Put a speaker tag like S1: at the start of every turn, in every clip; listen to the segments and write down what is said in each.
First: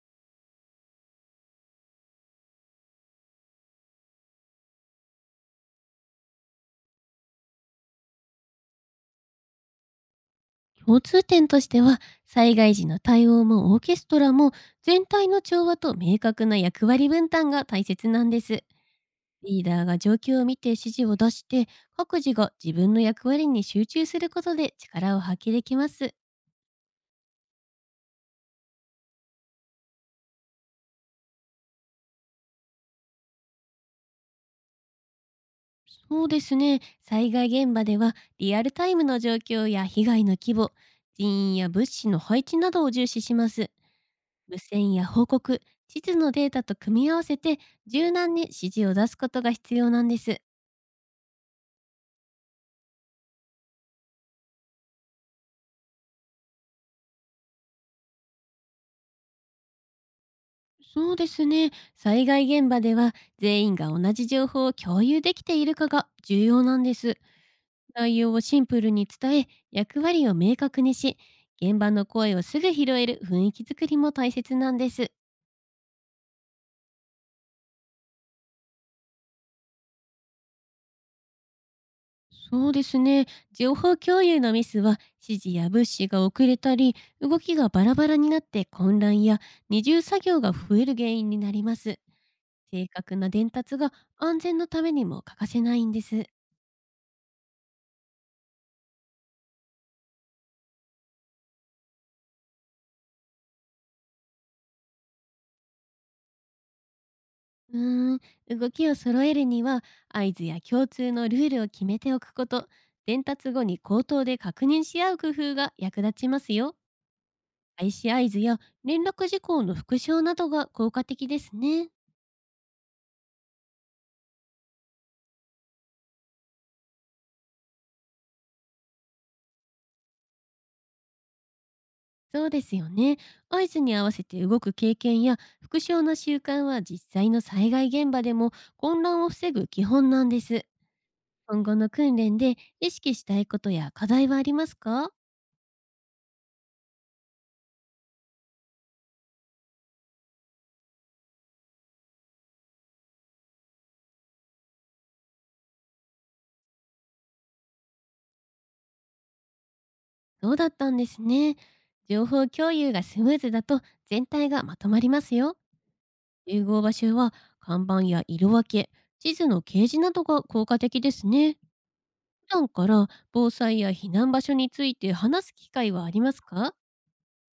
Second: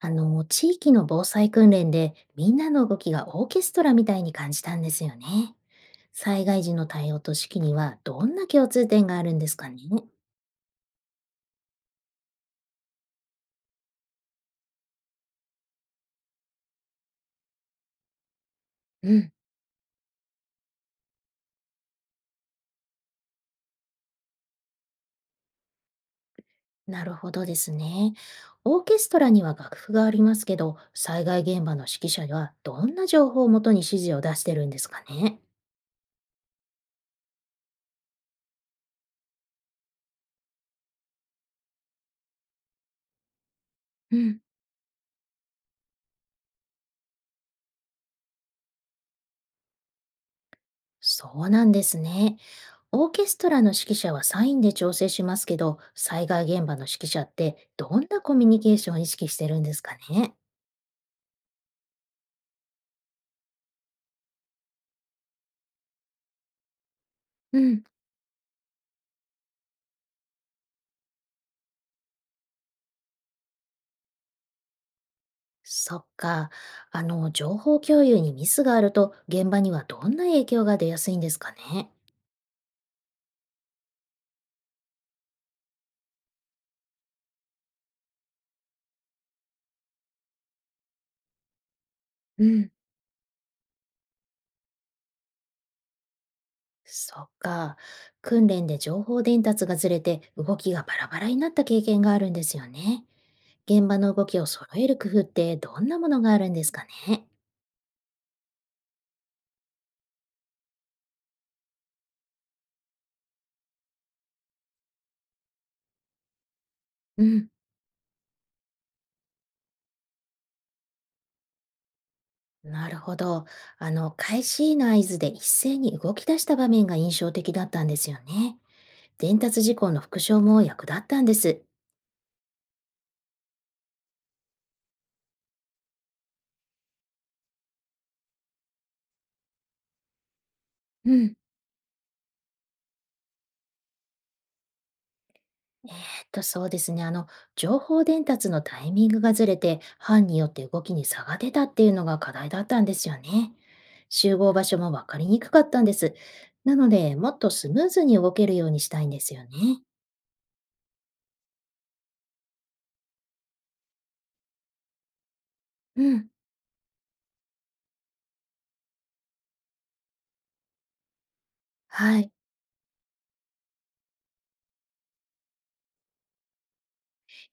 S1: 地域の防災訓練でみんなの動きがオーケストラみたいに感じたんですよね。災害時の対応と指揮にはどんな共通点があるんですかね？
S2: 共通点としては、災害時の対応もオーケストラも全体の調和と明確な役割分担が大切なんです。
S1: うん、
S2: リーダーが状況を見て指示を出して、各自が自分の役割に集中することで力を発揮できます。
S1: なるほどですね。オーケストラには楽譜がありますけど、災害現場の指揮者はどんな情報をもとに指示を出してるんですかね？
S2: そうですね、災害現場ではリアルタイムの状況や被害の規模、人員や物資の配置などを重視します。
S1: うん、
S2: 無線や報告、地図のデータと組み合わせて、柔軟に指示を出すことが必要なんです。
S1: そうなんですね。オーケストラの指揮者はサインで調整しますけど、災害現場の指揮者ってどんなコミュニケーションを意識してるんですかね？
S2: そうですね。災害現場では全員が同じ情報を共有できているかが重要なんです。
S1: うん。
S2: 内容をシンプルに伝え、役割を明確にし、現場の声をすぐ拾える雰囲気づくりも大切なんです。
S1: そっか。情報共有にミスがあると、現場にはどんな影響が出やすいんですかね？
S2: そうですね。情報共有のミスは指示や物資が遅れたり、動きがバラバラになって混乱や二重作業が増える原因になります。
S1: うん。
S2: 正確な伝達が安全のためにも欠かせないんです。
S1: そっか。訓練で情報伝達がずれて、動きがバラバラになった経験があるんですよね。現場の動きを揃える工夫ってどんなものがあるんですかね？
S2: うーん、動きを揃えるには合図や共通のルールを決めておくこと、伝達後に口頭で確認し合う工夫が役立ちますよ。
S1: うん。
S2: 開始合図や連絡事項の復唱などが効果的ですね。
S1: なるほど。開始の合図で一斉に動き出した場面が印象的だったんですよね。伝達事項の復唱も役立ったんです。
S2: そうですよね。合図に合わせて動く経験や復唱の習慣は実際の災害現場でも混乱を防ぐ基本なんです。
S1: うん。
S2: 今後の訓練で意識したいことや課題はありますか？
S1: えーっそうですね。情報伝達のタイミングがずれて、班によって動きに差が出たっていうのが課題だったんですよね。集合場所も分かりにくかったんです。なので、もっとスムーズに動けるようにしたいんですよね。
S2: そうだったんですね。情報共有がスムーズだと全体がまとまりますよ。
S1: うん。
S2: 集合場所は看板や色分け、地図の掲示などが効果的ですね。
S1: はい。
S2: 普段から防災や避難場所について話す機会はありますか？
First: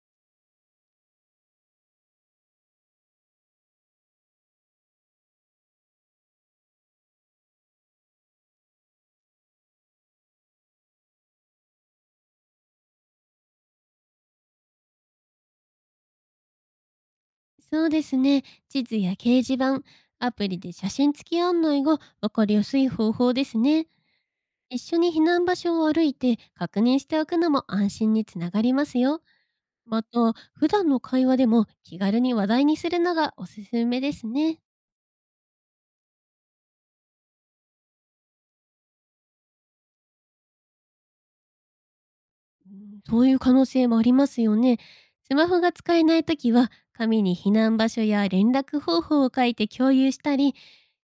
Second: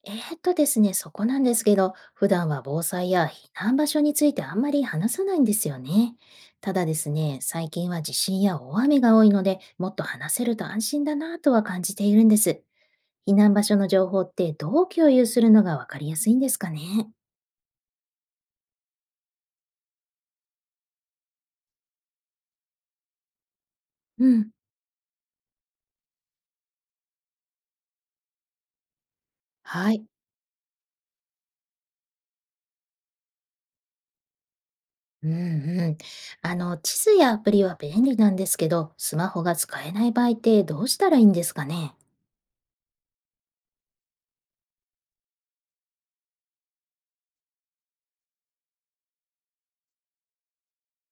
S1: ですね、そこなんですけど、普段は防災や避難場所についてあんまり話さないんですよね。ただですね、最近は地震や大雨が多いので、もっと話せると安心だなぁとは感じているんです。避難場所の情報ってどう共有するのがわかりやすいんですかね？
S2: そうですね。地図や掲示板、アプリで写真付き案内が分かりやすい方法ですね。
S1: うん。
S2: 一緒に避難場所を歩いて確認しておくのも安心につながりますよ。
S1: は
S2: ま
S1: い。
S2: た、普段の会話でも気軽に話題にするのがおすすめですね。
S1: うんうん。地図やアプリは便利なんですけど、スマホが使えない場合ってどうしたらいいんですかね？
S2: うん、そういう可能性もありますよね。スマホが使えないときは、紙に避難場所や連絡方法を書いて共有したり、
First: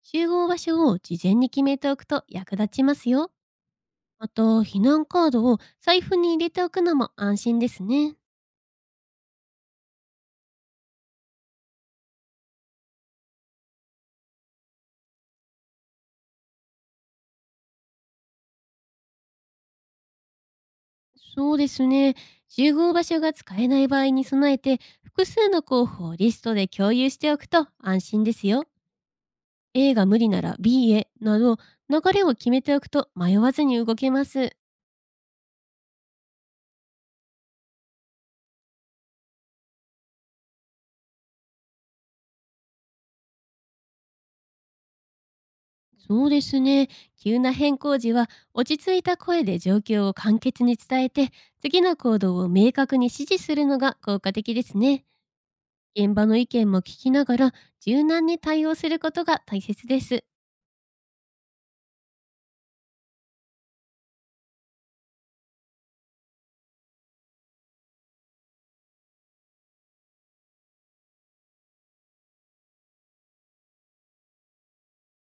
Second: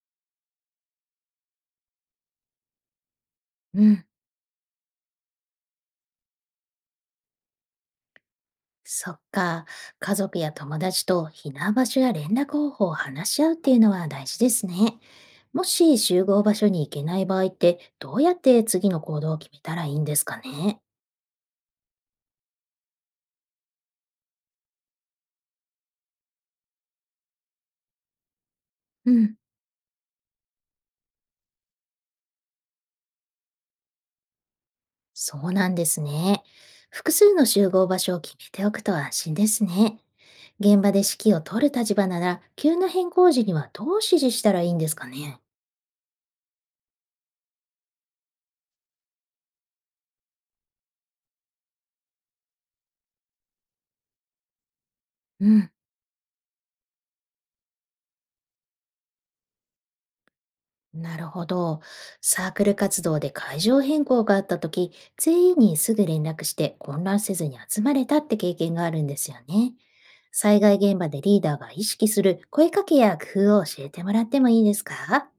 S2: 集合場所を事前に決めておくと役立ちますよ。
S1: うん。
S2: あと、避難カードを財布に入れておくのも安心ですね。
S1: そっか。家族や友達と避難場所や連絡方法を話し合うっていうのは大事ですね。もし集合場所に行けない場合って、どうやって次の行動を決めたらいいんですかね？
S2: そうですね。集合場所が使えない場合に備えて、複数の候補をリストで共有しておくと安心ですよ。
S1: うん。
S2: A が無理なら B へなど、流れを決めておくと迷わずに動けます。
S1: そうなんですね。複数の集合場所を決めておくと安心ですね。現場で指揮を取る立場なら、急な変更時にはどう指示したらいいんですかね？
S2: そうですね。急な変更時は落ち着いた声で状況を簡潔に伝えて、次の行動を明確に指示するのが効果的ですね。
S1: うん、
S2: 現場の意見も聞きながら柔軟に対応することが大切です。
S1: なるほど。サークル活動で会場変更があった時、全員にすぐ連絡して混乱せずに集まれたって経験があるんですよね。災害現場でリーダーが意識する声かけや工夫を教えてもらってもいいですか？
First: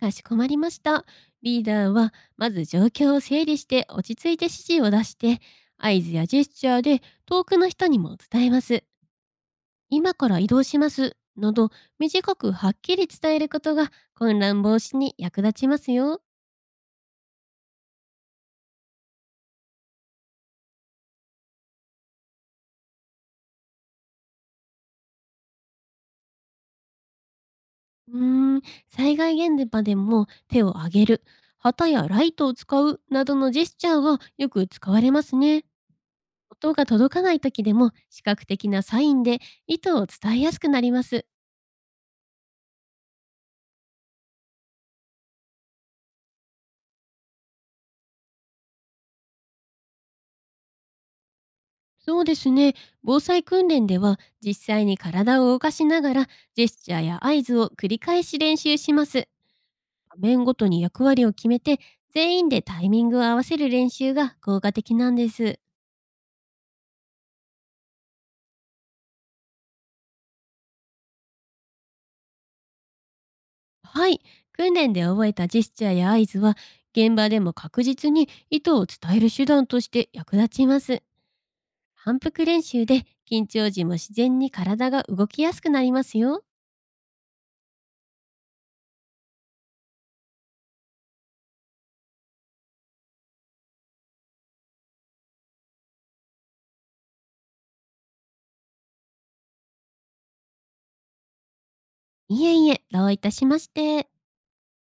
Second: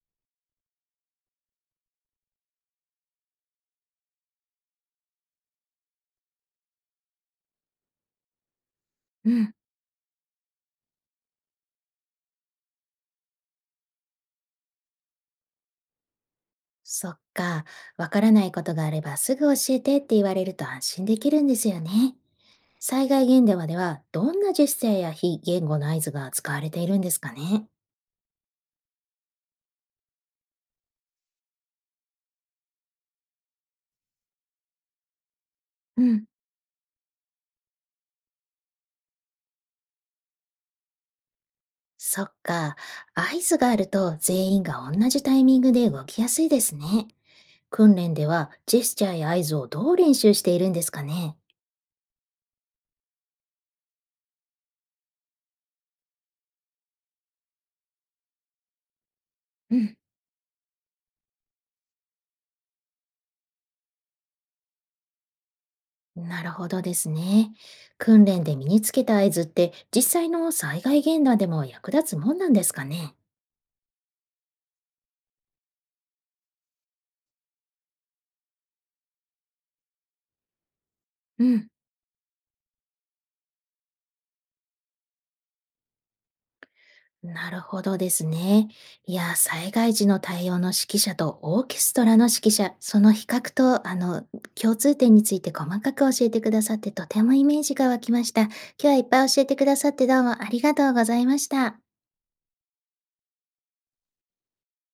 S2: かしこまりました。リーダーはまず状況を整理して落ち着いて指示を出して、合図やジェスチャーで遠くの人にも伝えます。
S1: うん。
S2: 今から移動します。など、短くはっきり伝えることが混乱防止に役立ちますよ。
S1: そっか、わからないことがあればすぐ教えてって言われると安心できるんですよね。災害現場ではどんなジェスチャーや非言語の合図が使われているんですかね？
S2: うーん、災害現場でも手を挙げる、旗やライトを使うなどのジェスチャーがよく使われますね。
S1: うん。
S2: 音が届かない時でも視覚的なサインで意図を伝えやすくなります。
S1: そっか、合図があると全員が同じタイミングで動きやすいですね。訓練ではジェスチャーや合図をどう練習しているんですかね？
S2: そうですね。防災訓練では実際に体を動かしながらジェスチャーや合図を繰り返し練習します。
S1: うん。
S2: 場面ごとに役割を決めて、全員でタイミングを合わせる練習が効果的なんです。
S1: なるほどですね。訓練で身につけた合図って実際の災害現場でも役立つもんなんですかね？
S2: はい。訓練で覚えたジェスチャーや合図は、現場でも確実に意図を伝える手段として役立ちます。
S1: うん。
S2: 反復練習で緊張時も自然に体が動きやすくなりますよ。
S1: なるほどですね。いや、災害時の対応の指揮者とオーケストラの指揮者、その比較と、共通点について細かく教えてくださって、とてもイメージが湧きました。今日はいっぱい教えてくださってどうもありがとうございました。
S2: いえいえ、どういたしまして。